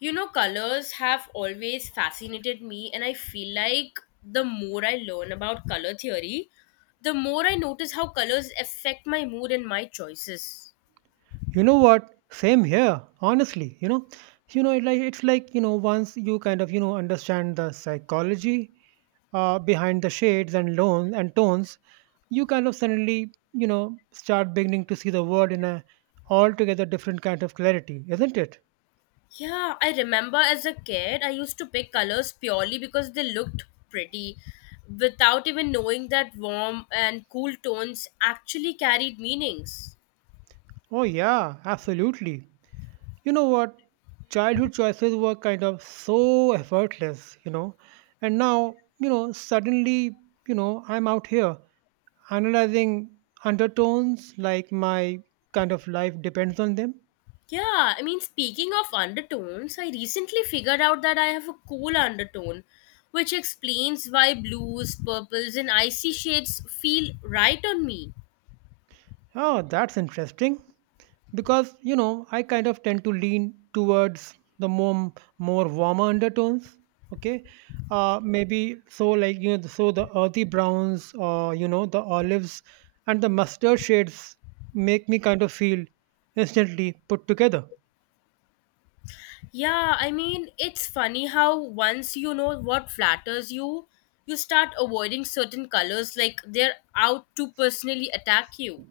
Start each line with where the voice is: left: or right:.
left: You know, colors have always fascinated me, and I feel like the more I learn about color theory, the more I notice how colors affect my mood and my choices.
right: You know what? Same here, honestly. It like it's like you know, once you kind of understand the psychology, behind the shades and loans and tones, you kind of suddenly start beginning to see the world in a altogether different kind of clarity, isn't it?
left: Yeah, I remember as a kid, I used to pick colors purely because they looked pretty, without even knowing that warm and cool tones actually carried meanings.
right: Oh yeah, absolutely. You know what? Childhood choices were kind of so effortless, and now suddenly I'm out here analyzing undertones like my kind of life depends on them.
left: Yeah, I mean, speaking of undertones, I recently figured out that I have a cool undertone, which explains why blues, purples, and icy shades feel right on me.
right: Oh, that's interesting because I kind of tend to lean towards the more warmer undertones. Okay, maybe so like so the earthy browns or the olives and the mustard shades make me kind of feel instantly put together.
left: Yeah, I mean, it's funny how once you know what flatters you, you start avoiding certain colors like they're out to personally attack you.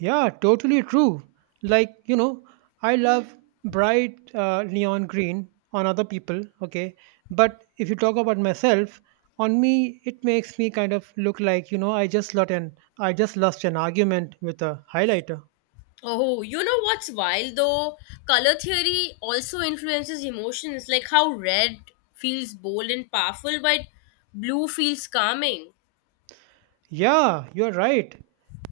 right: Yeah, totally true. Like, I love bright neon green on other people, okay? But if you talk about myself, on me, it makes me kind of look like, I just lost an argument with a highlighter.
left: Oh, you know what's wild though? Color theory also influences emotions, like how red feels bold and powerful, but blue feels calming.
right: Yeah, you're right.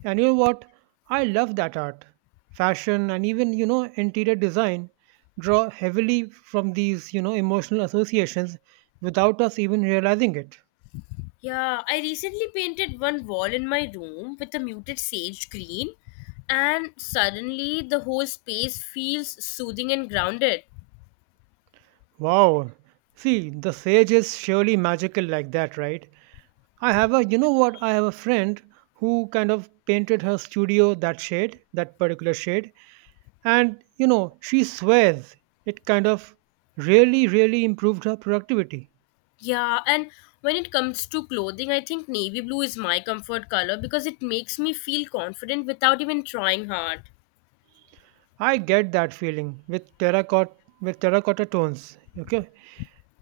right: And you know what? I love that art. Fashion and even, interior design draw heavily from these, emotional associations without us even realizing it.
left: Yeah, I recently painted one wall in my room with a muted sage green, and suddenly the whole space feels soothing and grounded.
right: Wow. See, the sage is surely magical like that, right? You know what? I have a friend who kind of painted her studio that particular shade. And, she swears it kind of really, really improved her productivity.
left: Yeah, and when it comes to clothing, I think navy blue is my comfort color because it makes me feel confident without even trying hard.
right: I get that feeling with with terracotta tones, okay?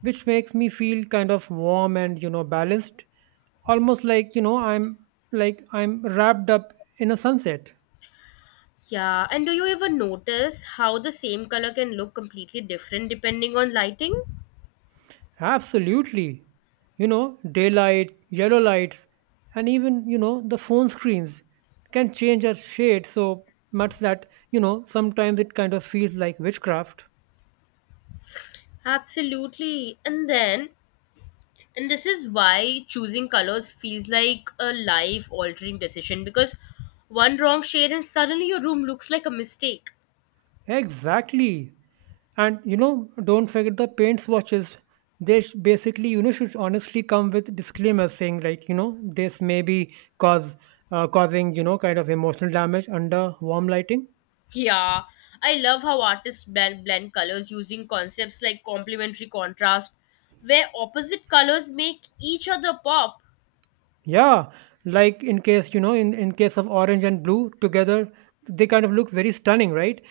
right: Which makes me feel kind of warm and, balanced. Almost like, I'm wrapped up in a sunset.
left: Yeah, and do you ever notice how the same color can look completely different depending on lighting?
right: Absolutely. Daylight, yellow lights, and even, the phone screens can change our shade so much that, sometimes it kind of feels like witchcraft.
left: Absolutely. And this is why choosing colors feels like a life altering decision because one wrong shade and suddenly your room looks like a mistake.
right: Exactly. And, don't forget the paint swatches. They basically, should honestly come with disclaimers saying, like, this may be causing, kind of emotional damage under warm lighting.
left: Yeah, I love how artists blend colors using concepts like complementary contrast, where opposite colors make each other pop.
right: Yeah, like in case, in case of orange and blue together, they kind of look very stunning, right?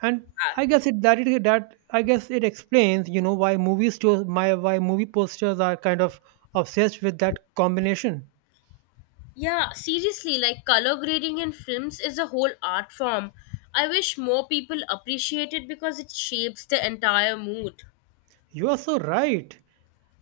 right: And
left: Ah,
right: I guess it explains, why movie posters are kind of obsessed with that combination.
left: yeah, seriously, like color grading in films is a whole art form. I wish more people appreciate it because it shapes the entire mood.
right: You are so right.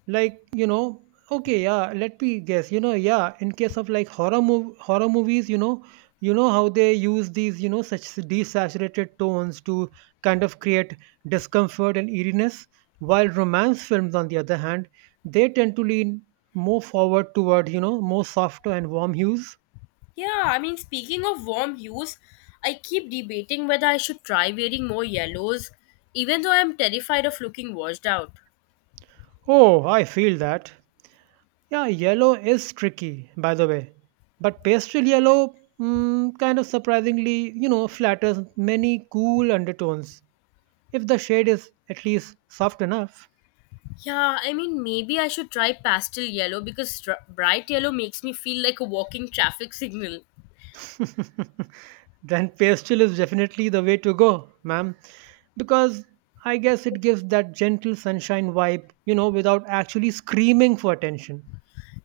right: Like, okay, yeah, let me guess, yeah, in case of like horror movies, how they use these, such desaturated tones to kind of create discomfort and eeriness, while romance films on the other hand, they tend to lean more forward toward, more softer and warm hues.
left: Yeah, I mean, speaking of warm hues, I keep debating whether I should try wearing more yellows, even though I'm terrified of looking washed out.
right: Oh, I feel that. Yeah, yellow is tricky, by the way. But pastel yellow, kind of surprisingly, flatters many cool undertones. If the shade is at least soft enough,
left: Yeah, I mean, maybe I should try pastel yellow because bright yellow makes me feel like a walking traffic signal.
right: then pastel is definitely the way to go, ma'am. Because I guess it gives that gentle sunshine vibe, without actually screaming for attention.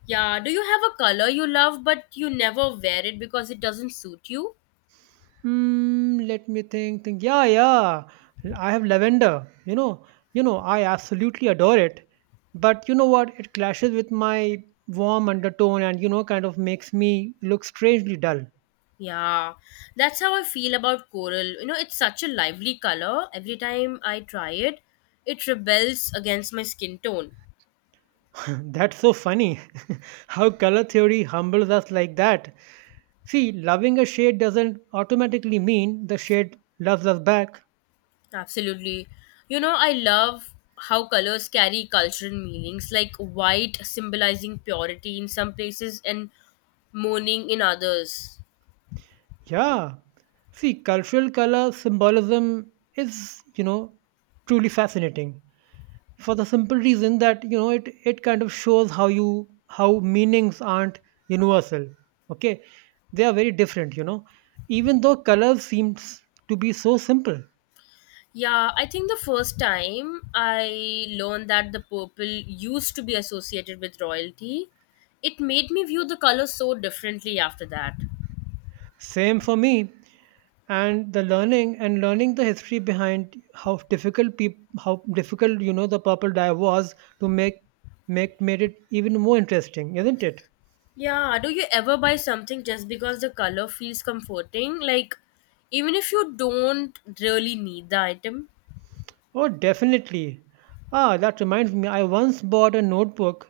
left: Yeah, do you have a color you love but you never wear it because it doesn't suit you?
right: Hmm, let me think. Yeah, yeah. I have lavender. I absolutely adore it. But you know what? It clashes with my warm undertone and kind of makes me look strangely dull.
left: Yeah, that's how I feel about coral. You know, it's such a lively color. Every time I try it, it rebels against my skin tone.
right: That's so funny. How color theory humbles us like that. See, loving a shade doesn't automatically mean the shade loves us back.
left: Absolutely. You know, I love how colors carry cultural meanings, like white symbolizing purity in some places and mourning in others.
right: Yeah. See, cultural color symbolism is, truly fascinating. For the simple reason that it kind of shows how meanings aren't universal. Okay, they are very different, even though colors seems to be so simple.
left: Yeah, I think the first time I learned that the purple used to be associated with royalty, it made me view the color so differently after that.
right: Same for me, and the learning and learning the history behind how difficult how difficult, the purple dye was to make make made it even more interesting, isn't it?
left: Yeah, do you ever buy something just because the color feels comforting? Like, even if you don't really need the item?
right: Oh, definitely. Ah, that reminds me. I once bought a notebook,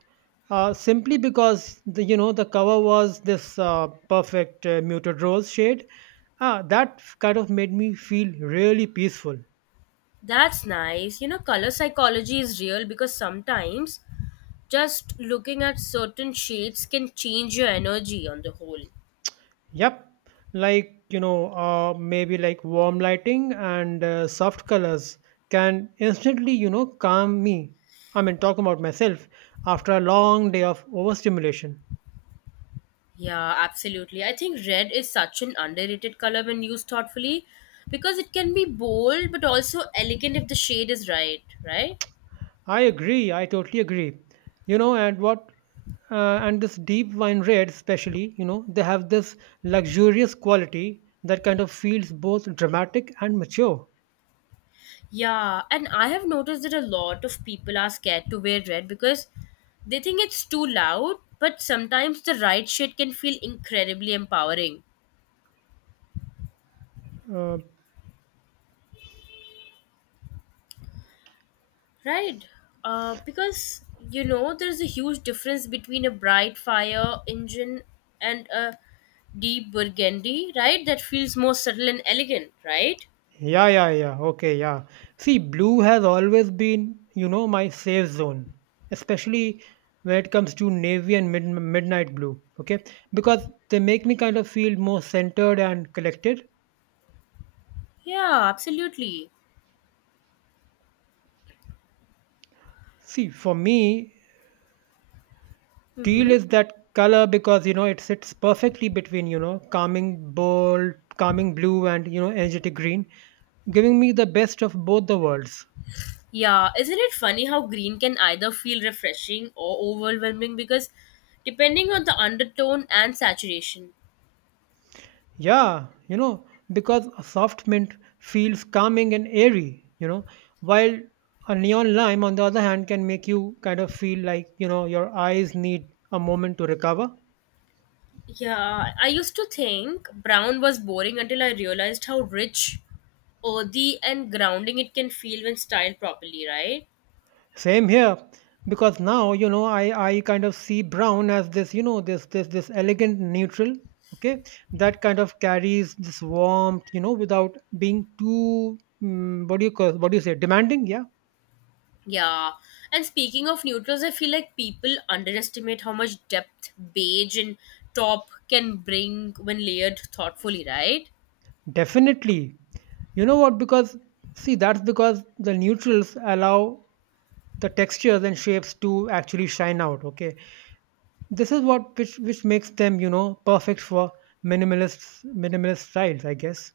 right: simply because the you know the cover was this, perfect, muted rose shade. Ah, that kind of made me feel really peaceful.
left: That's nice. You know, color psychology is real because sometimes just looking at certain shades can change your energy on the whole.
right: Yep, like, maybe like warm lighting and, soft colors can instantly calm me. I mean, talking about myself after a long day of overstimulation.
left: Yeah, absolutely. I think red is such an underrated color when used thoughtfully because it can be bold but also elegant if the shade is right, right?
right: I agree. I totally agree. You know, and what, and this deep wine red, especially, they have this luxurious quality that kind of feels both dramatic and mature.
left: Yeah, and I have noticed that a lot of people are scared to wear red because they think it's too loud, but sometimes the right shade can feel incredibly empowering.
right: Uh,
left: Right? Because, you know, there's a huge difference between a bright fire engine and a deep burgundy, right? That feels more subtle and elegant, right?
right: yeah, yeah, yeah. Okay, yeah. See, blue has always been, my safe zone, especially when it comes to navy and midnight blue. Okay, because they make me kind of feel more centered and collected.
left: Yeah, absolutely.
right: See, for me, teal
left: Mm-hmm.
right: is that color because it sits perfectly between, calming blue, and energetic green, giving me the best of both the worlds.
left: Yeah, isn't it funny how green can either feel refreshing or overwhelming because depending on the undertone and saturation.
right: Yeah, because a soft mint feels calming and airy, while a neon lime on the other hand can make you kind of feel like your eyes need a moment to recover.
left: Yeah, I used to think brown was boring until I realized how rich, earthy, and grounding it can feel when styled properly, right?
right: Same here, because now I kind of see brown as this, this elegant neutral. Okay, that kind of carries this warmth, without being too, what do you say, demanding? Yeah,
left: Yeah. And speaking of neutrals, I feel like people underestimate how much depth beige and top can bring when layered thoughtfully, right?
right: definitely. You know what? Because see, that's because the neutrals allow the textures and shapes to actually shine out. Okay, this is what, which makes them, perfect for minimalist styles, I guess.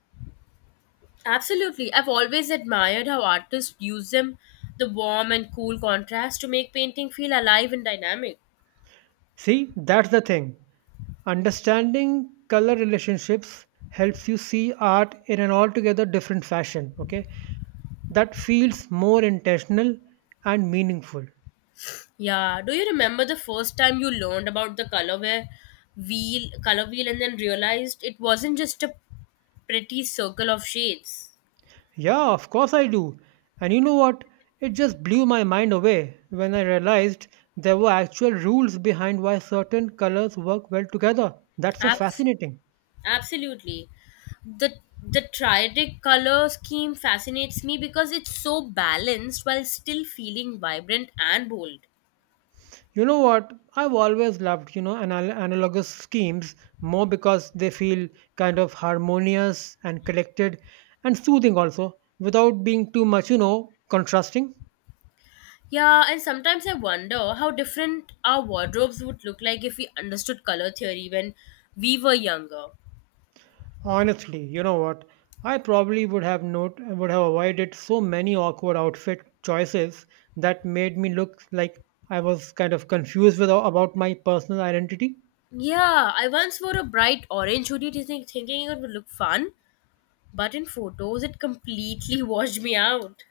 left: Absolutely. I've always admired how artists use them, the warm and cool contrast, to make painting feel alive and dynamic.
right: See, that's the thing. Understanding color relationships helps you see art in an altogether different fashion, okay? That feels more intentional and meaningful.
left: Yeah. Do you remember the first time you learned about the color wheel, and then realized it wasn't just a pretty circle of shades?
right: Yeah, of course I do. And you know what? It just blew my mind away when I realized there were actual rules behind why certain colors work well together. That's so
left: Abs-
right: fascinating.
left: absolutely. The the triadic color scheme fascinates me because it's so balanced while still feeling vibrant and bold.
right: You know what? I've always loved, analogous schemes more because they feel kind of harmonious and collected and soothing also without being too much, contrasting.
left: Yeah, and sometimes I wonder how different our wardrobes would look like if we understood color theory when we were younger.
right: Honestly, you know what? I probably would have not would have avoided so many awkward outfit choices that made me look like I was kind of confused with, about my personal identity.
left: Yeah, I once wore a bright orange hoodie to thinking it would look fun, but in photos it completely washed me out.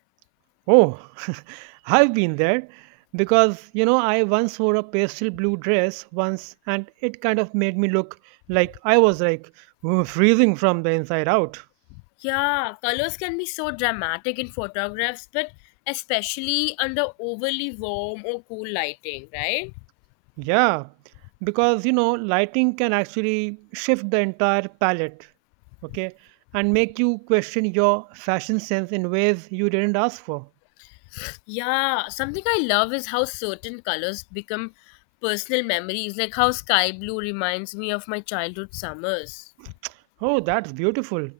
right: Oh, I've been there because I once wore a pastel blue dress once, and it kind of made me look like I was like, "Ooh, freezing from the inside out."
left: Yeah, colors can be so dramatic in photographs, but especially under overly warm or cool lighting, right?
right: Yeah, because lighting can actually shift the entire palette, okay, and make you question your fashion sense in ways you didn't ask for.
left: Yeah, something I love is how certain colors become personal memories, like how sky blue reminds me of my childhood summers.
right: Oh, that's beautiful.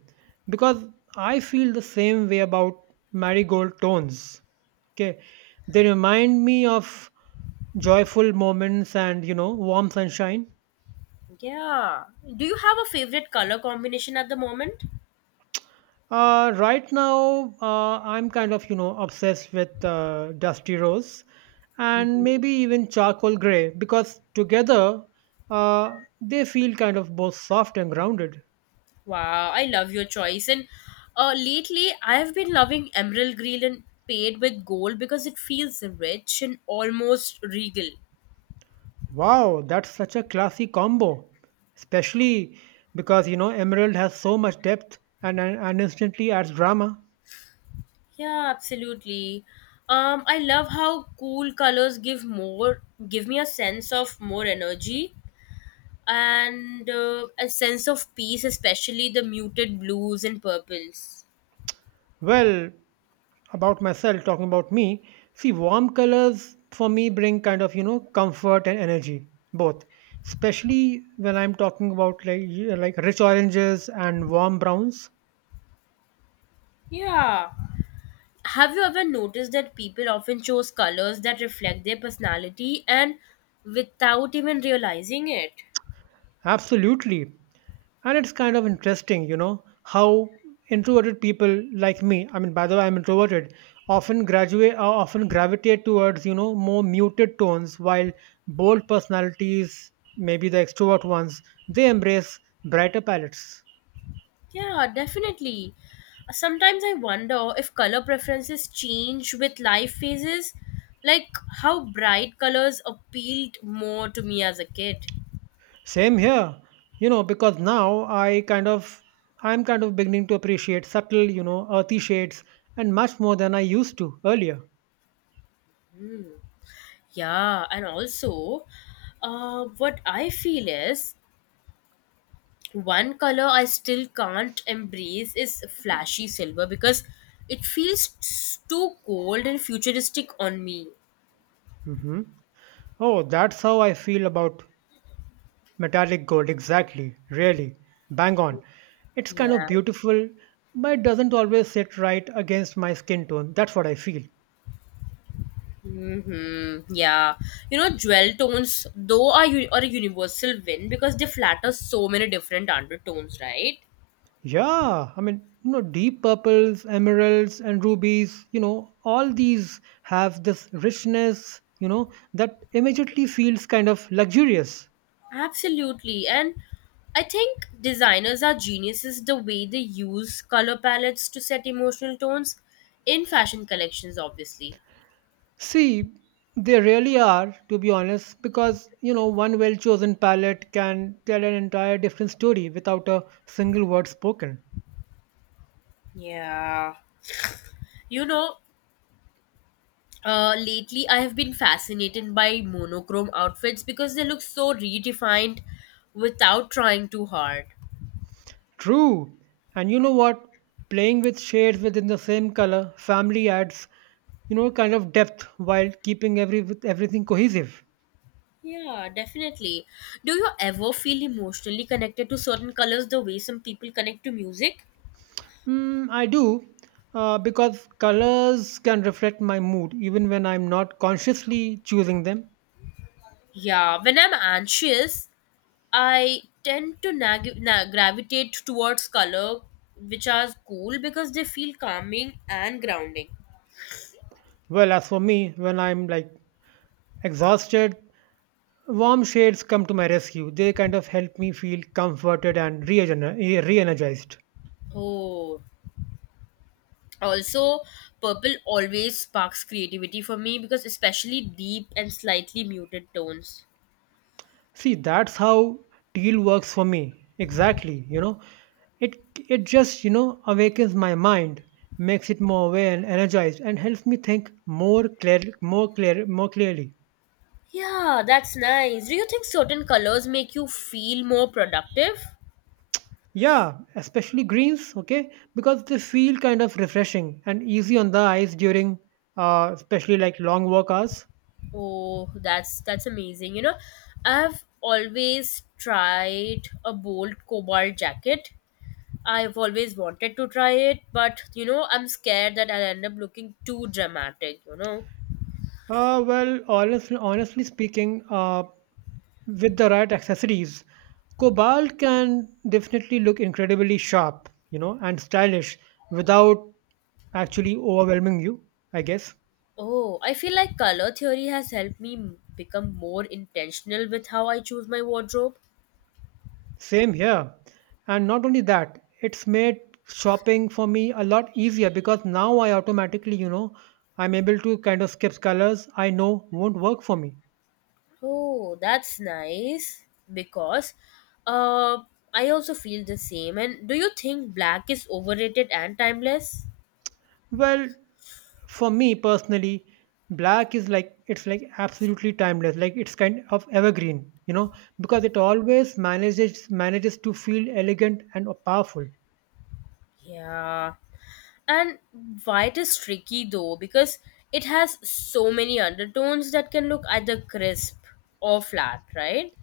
right: Because I feel the same way about marigold tones. Okay. They remind me of joyful moments and, warm sunshine.
left: Yeah. Do you have a favorite color combination at the moment?
right: Right now, I'm kind of, obsessed with, dusty rose and
left: Mhm.
right: maybe even charcoal gray, because together, they feel kind of both soft and grounded.
left: Wow, I love your choice. And lately, I've been loving emerald green and paired with gold because it feels rich and almost regal.
right: Wow, that's such a classy combo, especially because Emerald has so much depth, and instantly adds drama.
left: Yeah, absolutely. I love how cool colors give me a sense of more energy and a sense of peace, especially the muted blues and purples.
right: Well, about myself, talking about me, see, warm colors for me bring kind of comfort and energy both, especially when I'm talking about like like rich oranges and warm browns.
left: Yeah. Have you ever noticed that people often choose colors that reflect their personality and without even realizing it?
right: Absolutely. And it's kind of interesting, how introverted people like me, I mean, by the way, I'm introverted, often gravitate towards, more muted tones, while bold personalities, maybe the extrovert ones, they embrace brighter palettes.
left: Yeah, definitely. Sometimes I wonder if color preferences change with life phases, like how bright colors appealed more to me as a kid.
right: Same here, because now, I'm kind of beginning to appreciate subtle, earthy shades and much more than I used to earlier.
left: Yeah, and also, what I feel is one color I still can't embrace is flashy silver because it feels too cold and futuristic on me.
right: Hmm. Oh, that's how I feel about metallic gold, exactly. Really. Bang on. It's kind of
left: Yeah.
right: beautiful, but it doesn't always sit right against my skin tone. That's what I feel.
left: Hmm. Yeah. You know, jewel tones, though, are a universal win because they flatter so many different undertones, right?
right: Yeah, I mean, deep purples, emeralds, and rubies, all these have this richness, that immediately feels kind of luxurious.
left: Absolutely. And I think designers are geniuses the way they use color palettes to set emotional tones in fashion collections, obviously.
right: See, they really are, to be honest, because, one well chosen palette can tell an entire different story without a single word spoken.
left: Yeah. You know, lately, I have been fascinated by monochrome outfits because they look so redefined without trying too hard.
right: True. And you know what? Playing with shades within the same color family adds, kind of depth while keeping every with everything cohesive.
left: Yeah, definitely. Do you ever feel emotionally connected to certain colors the way some people connect to music?
right: Mm, I do, because colors can reflect my mood even when I'm not consciously choosing them.
left: Yeah, when I'm anxious, I tend to gravitate towards color which are cool because they feel calming and grounding.
right: Well, as for me, when I'm like exhausted, warm shades come to my rescue. They kind of help me feel comforted and re energized.
left: Oh, also, purple always sparks creativity for me because especially deep and slightly muted tones.
right: See, that's how teal works for me. Exactly, it it just awakens my mind, makes it more aware and energized, and helps me think more clearly.
left: Yeah, that's nice. Do you think certain colors make you feel more productive?
right: Yeah, especially greens, okay, because they feel kind of refreshing and easy on the eyes during, especially like long work hours.
left: Oh, that's amazing. You know, I've always tried a bold cobalt jacket. I've always wanted to try it, but you know, I'm scared that I'll end up looking too dramatic, you know.
right: Well, honestly speaking, with the right accessories, cobalt can definitely look incredibly sharp, you know, and stylish without actually overwhelming you, I guess.
left: Oh, I feel like color theory has helped become more intentional with how I choose my wardrobe.
right: Same here. And not only that, it's made shopping for me a lot easier because now I automatically, you know, I'm able to kind of skip colors I know won't work for me.
left: Oh, that's nice because uh I also feel the same. And do you think black is overrated and timeless?
right: Well, for me personally, black is like absolutely timeless. Like it's kind of evergreen, you know, because it always manages to feel elegant and powerful.
left: Yeah. And white is tricky though because it has so many undertones that can look either crisp or flat, right?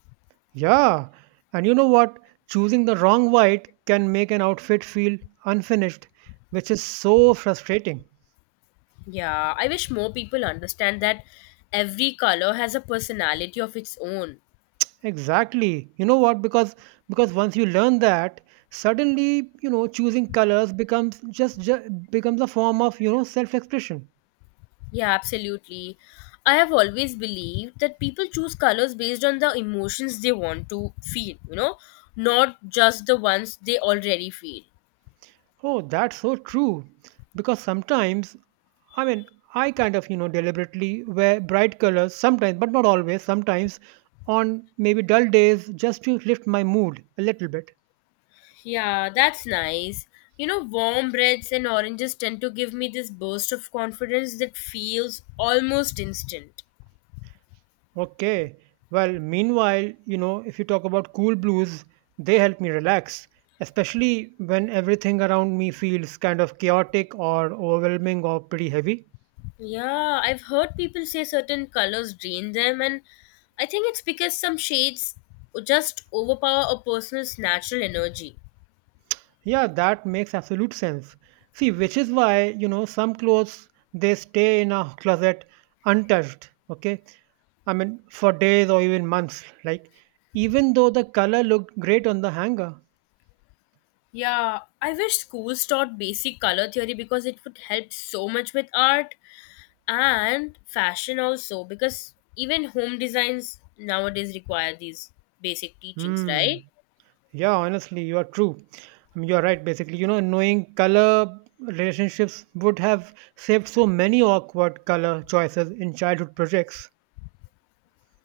right: Yeah, and you know what? Choosing the wrong white can make an outfit feel unfinished, which is so frustrating.
left: Yeah, I wish more people understand that every color has a personality of its own.
right: Exactly. You know what? Because once you learn that, suddenly you know choosing colors becomes just becomes a form of self-expression.
left: Yeah, absolutely. I have always believed that people choose colors based on the emotions they want to feel, you know, not just the ones they already feel.
right: Oh, that's so true. Because sometimes, I mean, I kind of, you know, deliberately wear bright colors sometimes, but not always, sometimes on maybe dull days just to lift my mood a little bit.
left: Yeah, that's nice. You know, warm reds and oranges tend to give me this burst of confidence that feels almost instant.
right: Okay. Well, meanwhile, you know, if you talk about cool blues, they help me relax, especially when everything around me feels kind of chaotic or overwhelming or pretty heavy.
left: Yeah, I've heard people say certain colors drain them, and I think it's because some shades just overpower a person's natural energy.
right: Yeah, that makes absolute sense. See, which is why, you know, some clothes they stay in a closet untouched, okay? I mean, for days or even months, like even though the color looked great on the hanger.
left: Yeah, I wish schools taught basic color theory because it would help so much with art and fashion also, because even home designs nowadays require these basic teachings,
right: Hmm.
left: right?
right: Yeah, honestly, you are true. I mean, you are right, basically. You know, knowing color relationships would have saved so many awkward color choices in childhood projects.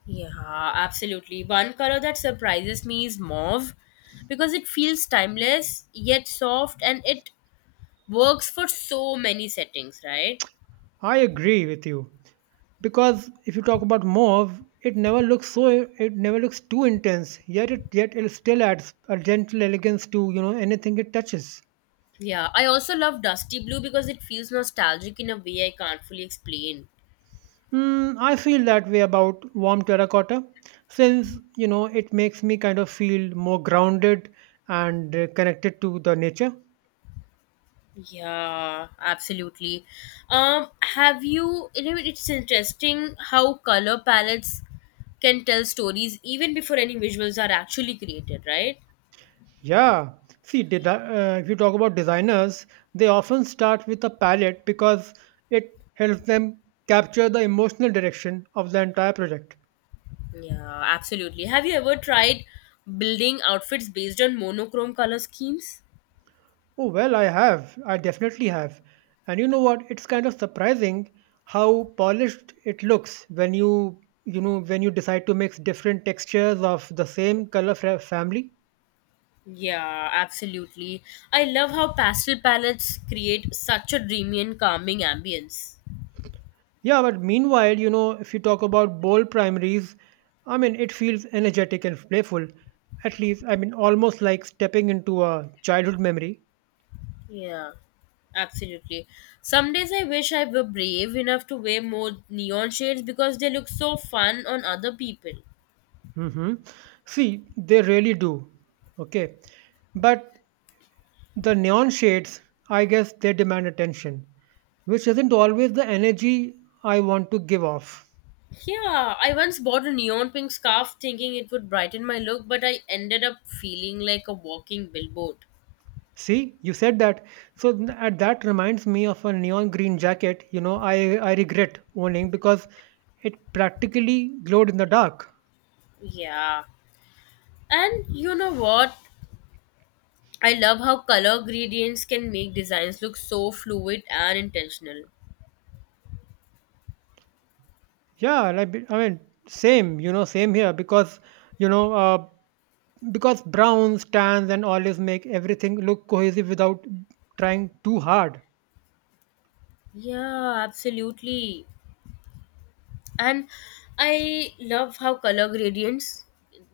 left: Yeah, absolutely. One color that surprises me is mauve because it feels timeless yet soft and it works for so many settings, right?
right: I agree with you, because if you talk about mauve, it never looks too intense, yet it still adds a gentle elegance to anything it touches.
left: Yeah, I also love Dusty Blue because it feels nostalgic in a way I can't fully explain.
right: Mm, I feel that way about warm terracotta, since you know it makes me kind of feel more grounded and, connected to the nature.
left: Yeah, absolutely. Have you? You know, it's interesting how color palettes can tell stories even before any visuals are actually created, right?
right: Yeah, see, did if you talk about designers, they often start with a palette because it helps them capture the emotional direction of the entire project.
left: Yeah, absolutely. Have you ever tried building outfits based on monochrome color schemes?
right: Oh, well, I have. I definitely have. And you know what? It's kind of surprising how polished it looks when you know, when you decide to mix different textures of the same color family.
left: Yeah, absolutely. I love how pastel palettes create such a dreamy and calming ambience.
right: Yeah, but meanwhile, you know, if you talk about bold primaries, I mean, it feels energetic and playful. At least, I mean, almost like stepping into a childhood memory.
left: Yeah, absolutely. Some days I wish I were brave enough to wear more neon shades because they look so fun on other people.
right: Mm-hmm. See, they really do. Okay. But the neon shades, I guess they demand attention, which isn't always the energy I want to give off.
left: Yeah, I once bought a neon pink scarf thinking it would brighten my look, but I ended up feeling like a walking billboard.
right: See, you said that. So th- at that reminds me of a neon green jacket, you know, I regret owning because it practically glowed in the dark.
left: Yeah. And you know what? I love how color gradients can make designs look so fluid and intentional.
right: Yeah, like, I mean, same, you know, same here because, you know, uh, because browns, tans, and olives make everything look cohesive without trying too hard.
left: Yeah, absolutely. And I love how color gradients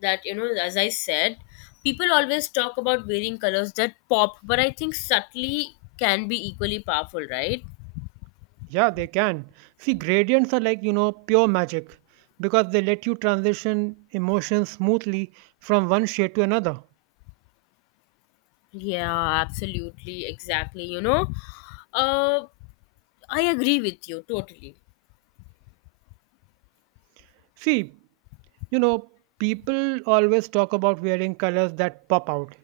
left: that, you know, as I said, people always talk about wearing colors that pop, but I think subtly can be equally powerful, right?
right: Yeah, they can. See, gradients are like, you know, pure magic because they let you transition emotions smoothly from one shade to another.
left: Yeah, absolutely. Exactly. You know, uh, I agree with you totally.
right: See, you know, people always talk about wearing colors that pop out,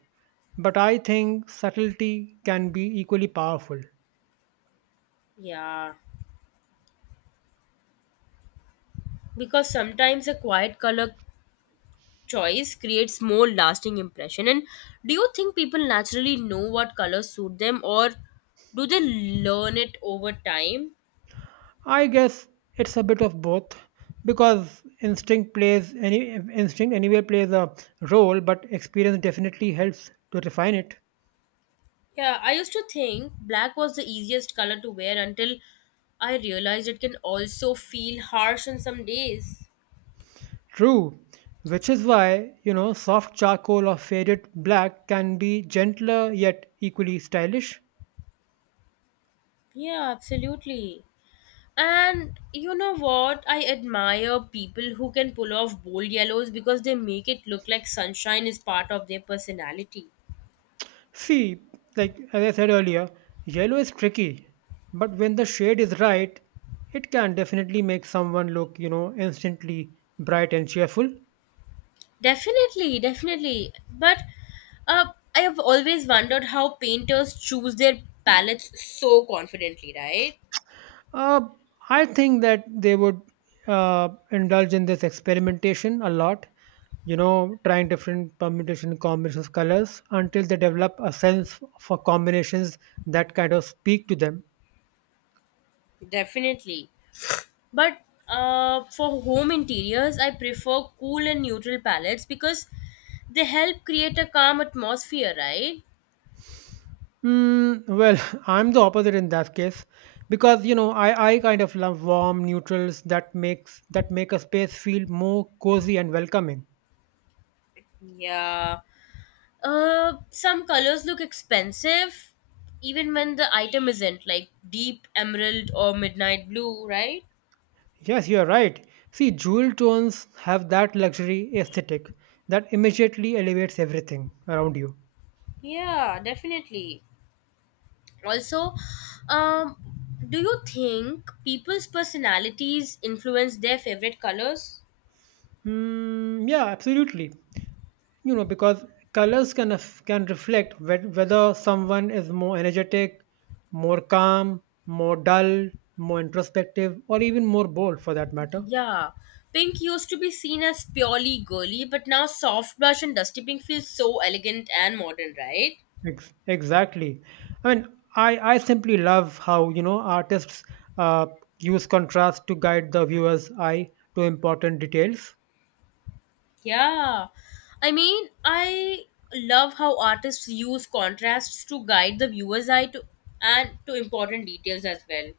right: but I think subtlety can be equally powerful.
left: Yeah. Because sometimes a quiet color choice creates more lasting impression, and do you think people naturally know what colors suit them or do they learn it over time?
right: I guess it's a bit of both because instinct anywhere plays a role, but experience definitely helps to refine it.
left: Yeah, I used to think black was the easiest color to wear until I realized it can also feel harsh on some days.
right: True, which is why, you know, soft charcoal or faded black can be gentler yet equally stylish.
left: Yeah, absolutely. And you know what? I admire people who can pull off bold yellows because they make it look like sunshine is part of their personality.
right: See, like as I said earlier, yellow is tricky, but when the shade is right, it can definitely make someone look, you know, instantly bright and cheerful.
left: Definitely. But uh, I have always wondered how painters choose their palettes so confidently, right?
right: Uh, I think that they would, indulge in this experimentation a lot, you know, trying different permutation combinations of colors until they develop a sense for combinations that kind of speak to them.
left: Definitely. But for home interiors, I prefer cool and neutral palettes because they help create a calm atmosphere, right?
right: Mm, well, I'm the opposite in that case because you know I kind of love warm neutrals that make a space feel more cozy and welcoming.
left: Yeah. Some colors look expensive even when the item isn't, like deep emerald or midnight blue, right?
right: Yes, you are right. See, jewel tones have that luxury aesthetic that immediately elevates everything around you.
left: Yeah, definitely. Also, um, do you think people's personalities influence their favorite colors?
right: Hmm, yeah, absolutely. You know, because colors can reflect whether someone is more energetic, more calm, more dull, more introspective, or even more bold, for that matter.
left: Yeah, pink used to be seen as purely girly, but now soft blush and dusty pink feels so elegant and modern, right?
right: Exactly. I mean, I simply love how you know artists, uh, use contrast to guide the viewer's eye to important details.
left: Yeah, I mean, I love how artists use contrasts to guide the viewer's eye to and to important details as well.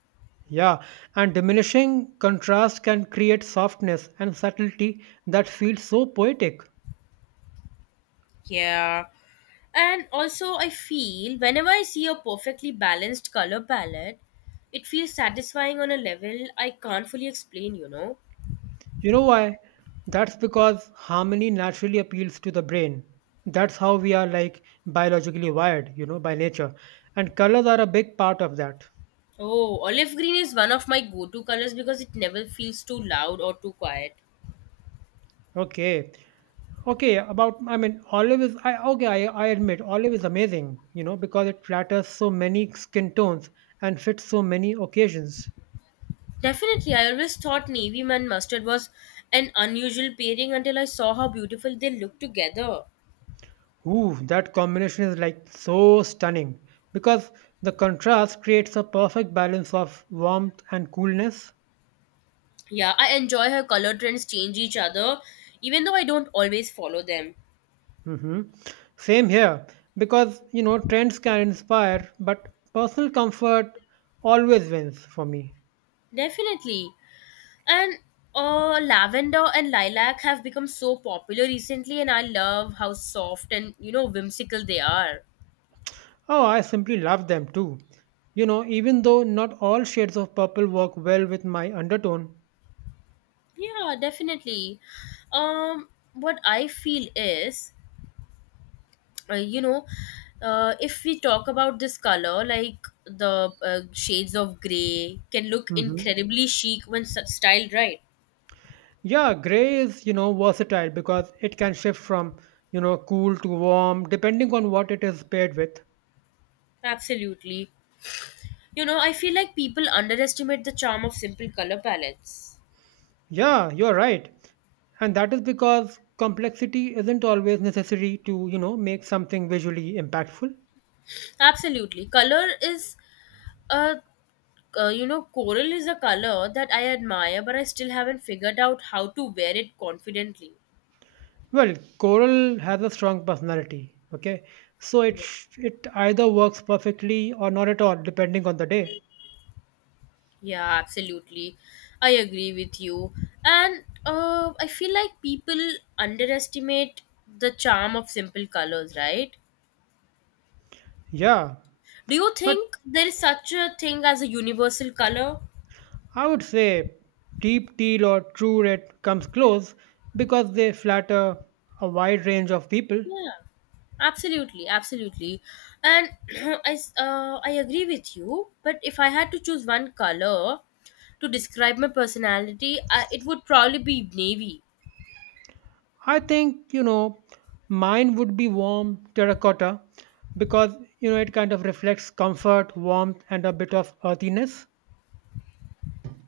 right: Yeah, and diminishing contrast can create softness and subtlety that feels so poetic.
left: Yeah. And also, I feel whenever I see a perfectly balanced color palette, it feels satisfying on a level I can't fully explain, you know.
right: You know why? That's because harmony naturally appeals to the brain. That's how we are like biologically wired, you know, by nature. And colors are a big part of that.
left: Oh, olive green is one of my go to colors because it never feels too loud or too quiet.
right: Okay. Okay, about I mean olive is I okay, I admit olive is amazing, you know, because it flatters so many skin tones and fits so many occasions.
left: Definitely, I always thought navy and mustard was an unusual pairing until I saw how beautiful they look together.
right: Ooh, that combination is like so stunning because the contrast creates a perfect balance of warmth and coolness.
left: Yeah, I enjoy how color trends change each other, even though I don't always follow them.
right: Mhm. Same here because you know trends can inspire, but personal comfort always wins for me.
left: Definitely. And lavender and lilac have become so popular recently, and I love how soft and you know whimsical they are.
right: Oh, I simply love them too. You know, even though not all shades of purple work well with my undertone.
left: Yeah, definitely. Um, what I feel is, you know, If we talk about this color, like the shades of gray can look
right: Mhm.
left: incredibly chic when styled right.
right: Yeah, gray is, you know, versatile because it can shift from, you know, cool to warm depending on what it is paired with.
left: Absolutely. You know, I feel like people underestimate the charm of simple color palettes.
right: Yeah, you're right. And that is because complexity isn't always necessary to, you know, make something visually impactful.
left: Absolutely. Color is a You know, coral is a color that I admire, but I still haven't figured out how to wear it confidently.
right: Well, coral has a strong personality, okay? So it
left: Yeah.
right: sh- it either works perfectly or not at all depending on the day.
left: Yeah, absolutely. I agree with you. And I feel like people underestimate the charm of simple colors, right?
right: Yeah,
left: Do you
right: but
left: think there is such a thing as a universal color?
right: I would say deep teal or true red comes close because they flatter a wide range of people.
left: Yeah, absolutely, and I agree with you. But if I had to choose one color to describe my personality, it would probably be navy.
right: I think, you know, mine would be warm terracotta because, you know, it kind of reflects comfort, warmth, and a bit of earthiness.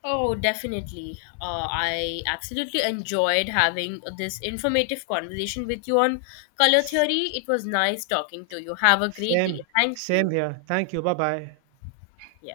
left: Oh, definitely. I absolutely enjoyed having this informative conversation with you on color theory. It was nice talking to you. Have a great day.
right: Same,
left: Thank
right: same
left: you.
right: here. Thank you. Bye bye.
left: Yeah.